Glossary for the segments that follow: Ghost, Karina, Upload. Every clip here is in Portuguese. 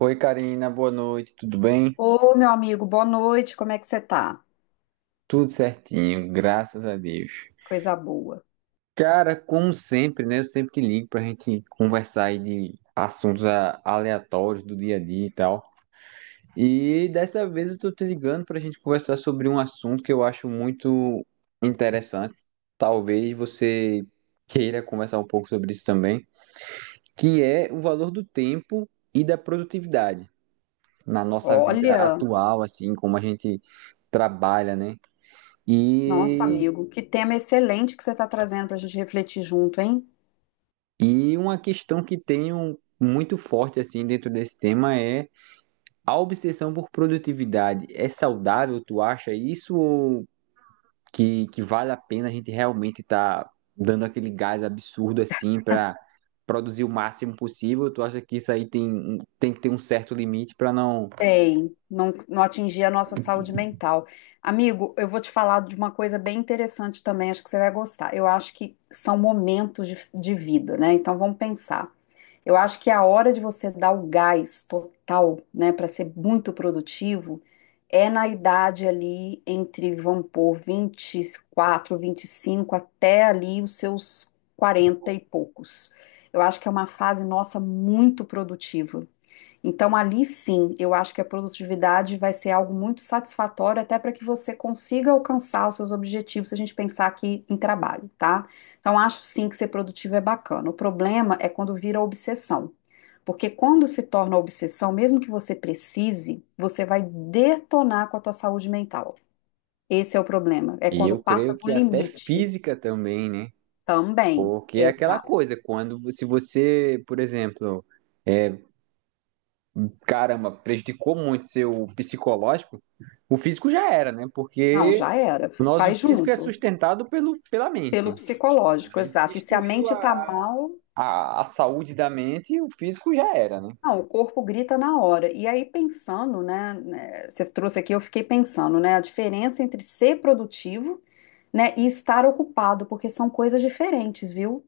Oi, Karina, boa noite, tudo bem? Ô, meu amigo, boa noite, como é que você tá? Tudo certinho, graças a Deus. Coisa boa. Cara, como sempre, né? Eu sempre te ligo pra gente conversar aí de assuntos aleatórios do dia a dia e tal. E dessa vez eu tô te ligando pra gente conversar sobre um assunto que eu acho muito interessante. Talvez você queira conversar um pouco sobre isso também, que é o valor do tempo e da produtividade na nossa vida Olha, atual, assim, como a gente trabalha, né? nossa, E, amigo, que tema excelente que você está trazendo para a gente refletir junto, hein? e uma questão que tenho muito forte assim dentro desse tema é a obsessão por produtividade. É saudável, tu acha isso ou que vale a pena a gente realmente estar dando aquele gás absurdo assim para produzir o máximo possível? Tu acha que isso aí tem, tem que ter um certo limite para não. Tem, não, não atingir a nossa saúde mental. Amigo, eu vou te falar de uma coisa bem interessante também, acho que você vai gostar. Eu acho que são momentos de vida, né? Então vamos pensar. Eu acho que a hora de você dar o gás total, né, para ser muito produtivo, é na idade ali entre, vamos pôr, 24, 25 até ali os seus 40 e poucos. Eu acho que é uma fase nossa muito produtiva. Então, ali sim, eu acho que a produtividade vai ser algo muito satisfatório até para que você consiga alcançar os seus objetivos, se a gente pensar aqui em trabalho, tá? Então, acho sim que ser produtivo é bacana. O problema é quando vira obsessão. Porque quando se torna obsessão, mesmo que você precise, você vai detonar com a tua saúde mental. Esse é o problema. É E quando eu passa creio do que até limite física também, né? também. Porque é aquela Exato. coisa, quando se você, por exemplo é, caramba, prejudicou muito seu psicológico, o físico já era, né? Não, Porque já era. o nosso Vai físico é junto. sustentado pela Pelo mente. A psicológico, mente exato. E se a destruiu mente tá mal, a saúde da mente e o físico já era, né? não, o corpo grita na hora. E aí, pensando, né, você trouxe aqui, eu fiquei pensando, né, a diferença entre ser produtivo, né, e estar ocupado, porque são coisas diferentes, viu?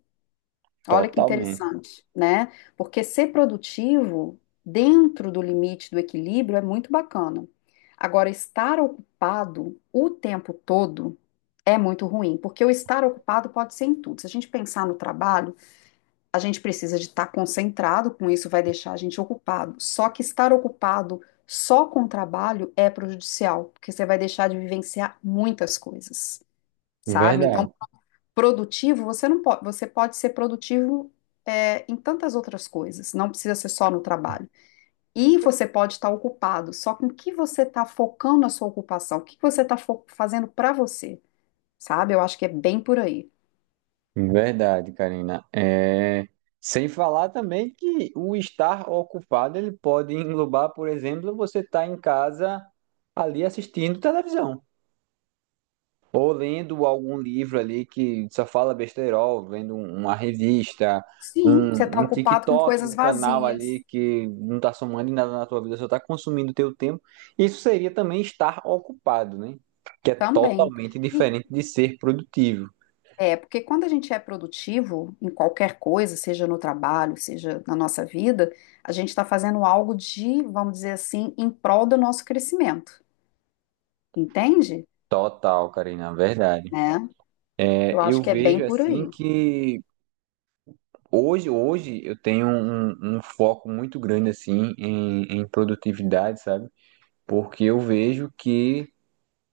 Olha que Totalmente. interessante, né? Porque ser produtivo, dentro do limite do equilíbrio, é muito bacana. Agora, estar ocupado o tempo todo é muito ruim, porque o estar ocupado pode ser em tudo. Se a gente pensar no trabalho, a gente precisa de estar concentrado com isso, vai deixar a gente ocupado. Só que estar ocupado só com o trabalho é prejudicial, porque você vai deixar de vivenciar muitas coisas, sabe? Então, Verdade, produtivo, você não pode, você pode ser produtivo é, em tantas outras coisas, não precisa ser só no trabalho. E você pode estar ocupado, só com o que você está focando a sua ocupação, o que que você está fazendo para você, sabe? Eu acho que é bem por aí. Verdade, Karina. Sem falar também que o estar ocupado ele pode englobar, por exemplo, você estar em casa ali assistindo televisão. Ou lendo algum livro ali que só fala besteirol, vendo uma revista, Sim, você está um ocupado com TikTok, coisas um canal vazias ali que não tá somando em nada na tua vida, só tá consumindo teu tempo. Isso seria também estar ocupado, né? Que é também. totalmente E, diferente de ser produtivo. é, porque quando a gente é produtivo em qualquer coisa, seja no trabalho, seja na nossa vida, a gente está fazendo algo de, vamos dizer assim, em prol do nosso crescimento, entende? Total, Karina, verdade. Né? É, Eu acho eu que é bem vejo por assim aí. que hoje eu tenho um foco muito grande assim em produtividade, sabe? Porque eu vejo que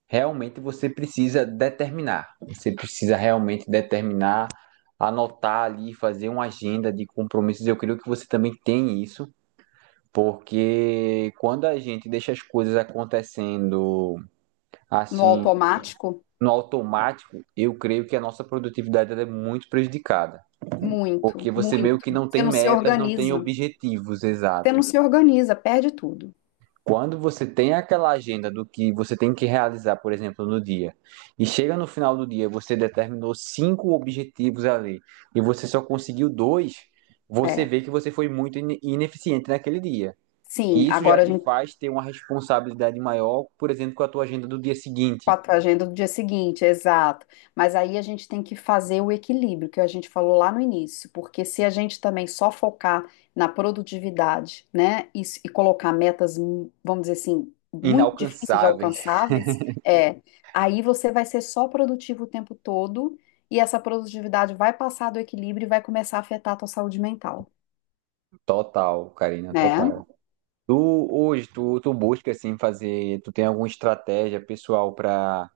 realmente você precisa determinar. Você precisa realmente determinar, anotar ali, fazer uma agenda de compromissos. Eu creio que você também tem isso, porque quando a gente deixa as coisas acontecendo No assim, automático, no automático, eu creio que a nossa produtividade ela é muito prejudicada. Porque muito, você meio muito. que não Você tem não se metas, não tem organiza, objetivos, você não exato. se organiza, perde tudo. Quando você tem aquela agenda do que você tem que realizar, por exemplo, no dia, e chega no final do dia, você determinou cinco objetivos ali, e você só conseguiu dois, você É. vê que você foi muito ineficiente naquele dia. Sim, E isso já agora a te gente faz ter uma responsabilidade maior, por exemplo, com a tua agenda do dia seguinte. quatro agendas do dia seguinte, exato. Mas aí a gente tem que fazer o equilíbrio que a gente falou lá no início, porque se a gente também só focar na produtividade, né, e, e colocar metas, vamos dizer assim, muito difíceis de Inalcançáveis. alcançáveis, é, aí você vai ser só produtivo o tempo todo e essa produtividade vai passar do equilíbrio e vai começar a afetar a tua saúde mental, Total, Karina, né, total. Tu busca assim fazer, tu tem alguma estratégia pessoal para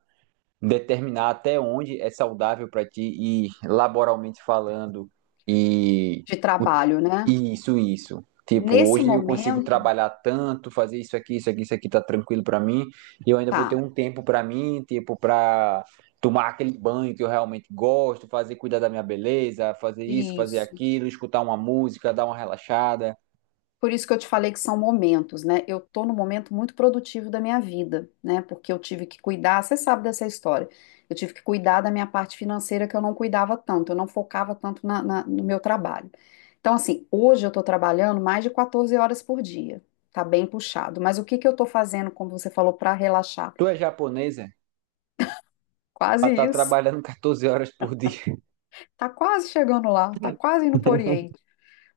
determinar até onde é saudável para ti e laboralmente falando e de trabalho, né? E isso. Tipo, Nesse hoje eu consigo momento, trabalhar tanto, fazer isso aqui, isso aqui, isso aqui tá tranquilo para mim, e eu ainda vou ter tá. um tempo para mim, tipo, para tomar aquele banho que eu realmente gosto, fazer cuidar da minha beleza, fazer isso, fazer Isso. aquilo, escutar uma música, dar uma relaxada. Por isso que eu te falei que são momentos, né? Eu tô num momento muito produtivo da minha vida, né? Porque eu tive que cuidar, você sabe dessa história. Eu tive que cuidar da minha parte financeira que eu não cuidava tanto, eu não focava tanto no meu trabalho. Então, assim, hoje eu tô trabalhando mais de 14 horas por dia. Tá bem puxado. Mas o que que eu tô fazendo, como você falou, para relaxar? Tu é japonesa? Quase Ela tá isso. trabalhando 14 horas por dia. Tá quase chegando lá, tá quase indo pro Oriente.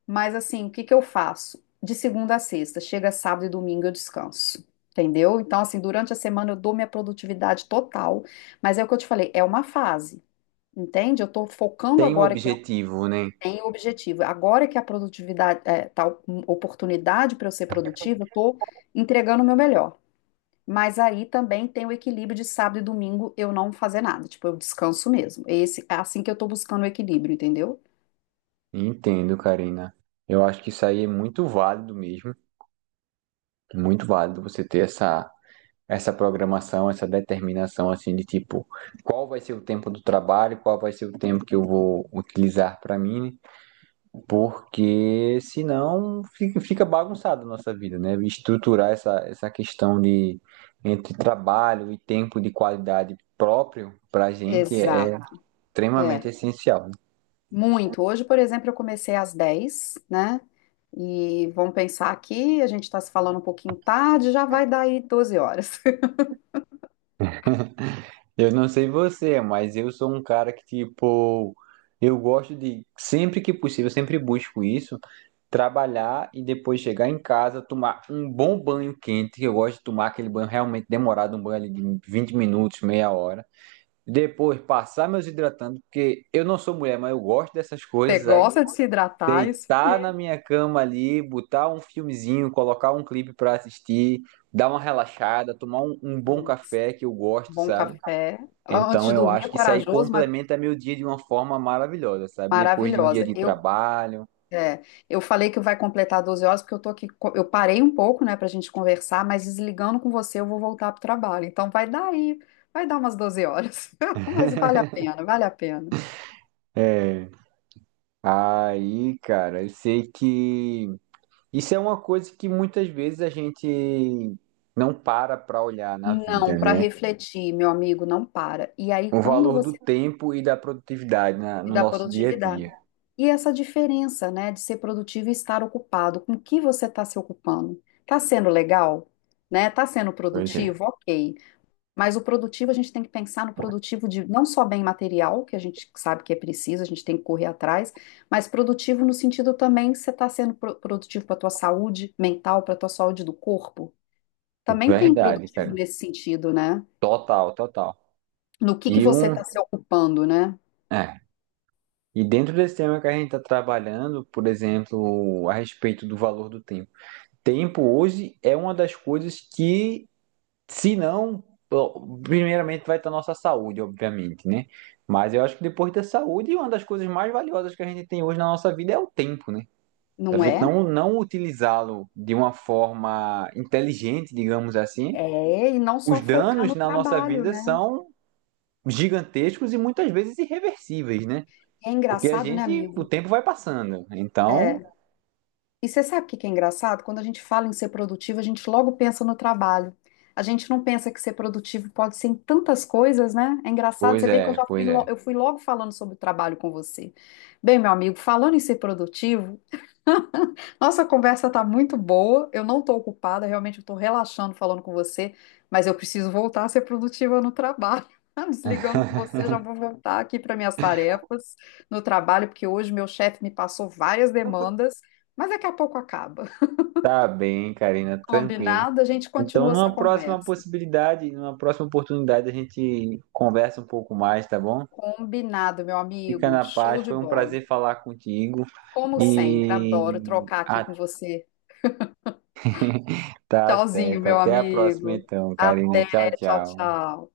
Mas assim, o que que eu faço? De segunda a sexta, chega sábado e domingo eu descanso. Entendeu? Então, assim, durante a semana eu dou minha produtividade total, mas é o que eu te falei, é uma fase, entende? Eu tô focando Tem um agora que eu objetivo, né? tenho objetivo. Agora que a produtividade, é, tá oportunidade para eu ser produtiva, eu tô entregando o meu melhor. Mas aí também tem o equilíbrio de sábado e domingo eu não fazer nada, tipo, eu descanso mesmo. Esse, é assim que eu tô buscando o equilíbrio, entendeu? Entendo, Karina. Eu acho que isso aí é muito válido mesmo, muito válido você ter essa programação, essa determinação assim de tipo, qual vai ser o tempo do trabalho, qual vai ser o tempo que eu vou utilizar para mim, né? Porque senão fica bagunçada a nossa vida, né? Estruturar essa questão de entre trabalho e tempo de qualidade próprio para a gente é Exato. extremamente É. essencial. Muito. Hoje, por exemplo, eu comecei às 10, né? E vamos pensar aqui, a gente está se falando um pouquinho tarde, já vai dar aí 12h. Eu não sei você, mas eu sou um cara que, tipo, eu gosto de, sempre que possível, eu sempre busco isso, trabalhar e depois chegar em casa, tomar um bom banho quente, que eu gosto de tomar aquele banho realmente demorado, um banho ali de 20 minutos, meia hora. Depois passar meus hidratantes, porque eu não sou mulher, mas eu gosto dessas Você coisas, sabe? gosta de se hidratar, é isso Deitar na aí. minha cama ali, botar um filmezinho, colocar um clipe pra assistir, dar uma relaxada, tomar um bom Nossa, café que eu gosto, bom sabe? café. Antes Então, de eu dormir, é acho que isso aí corajoso, mas complementa meu dia de uma forma maravilhosa, sabe? Depois de um dia maravilhosa. de Eu, trabalho. é, eu falei que vai completar 12h, porque eu tô aqui, eu parei um pouco, né, pra gente conversar, mas desligando com você, eu vou voltar pro trabalho. Então vai dar aí, vai dar umas 12h. Mas vale a pena, vale a pena. É. Aí, cara, eu sei que isso é uma coisa que muitas vezes a gente não para pra olhar na Não, vida, para né? refletir, meu amigo, não para. E aí, O quando valor do você tempo e da produtividade no dá nosso dia a produtividade, dia. e essa diferença, né, de ser produtivo e estar ocupado, com o que você está se ocupando? Está sendo legal? Né? Está sendo Pois é. produtivo? Ok. Mas o produtivo, a gente tem que pensar no produtivo de não só bem material, que a gente sabe que é preciso, a gente tem que correr atrás, mas produtivo no sentido também que você está sendo produtivo para a tua saúde mental, para a tua saúde do corpo. Também tem Verdade, produtivo cara. nesse sentido, né? Total, total. No que E você um. está se ocupando, né? É. E dentro desse tema que a gente está trabalhando, por exemplo, a respeito do valor do tempo. Tempo hoje é uma das coisas que, se não, primeiramente vai estar nossa saúde, obviamente, né? Mas eu acho que depois da saúde, uma das coisas mais valiosas que a gente tem hoje na nossa vida é o tempo, né? A Não gente é? Não utilizá-lo de uma forma inteligente, digamos assim, É, e não os só focar danos no na nossa trabalho, vida né? são gigantescos e muitas vezes irreversíveis, né? É Porque a engraçado, né, gente, o amigo? tempo vai passando. Então, É. E você sabe o que que é engraçado? Quando a gente fala em ser produtivo, a gente logo pensa no trabalho. A gente não pensa que ser produtivo pode ser em tantas coisas, né? É engraçado, você vê que eu já fui, pois é. eu fui logo falando sobre o trabalho com você. Bem, meu amigo, falando em ser produtivo, nossa, a conversa tá muito boa. Eu não tô ocupada, realmente eu tô relaxando falando com você, mas eu preciso voltar a ser produtiva no trabalho. Desligando com você, já vou voltar aqui para minhas tarefas no trabalho, porque hoje meu chefe me passou várias demandas, mas daqui a pouco acaba. Tá bem, Karina, tranquilo. Combinado? A gente Então, continua essa numa próxima conversa. possibilidade, numa próxima oportunidade, a gente conversa um pouco mais, tá bom? Combinado, meu Fica amigo. na Show paz, de foi um bola. prazer falar contigo. Como sempre, adoro E trocar aqui ah, com você. tá Tchauzinho, certo. meu Até a próxima amigo. então, Karina. Até, Tchau, tchau, tchau. tchau.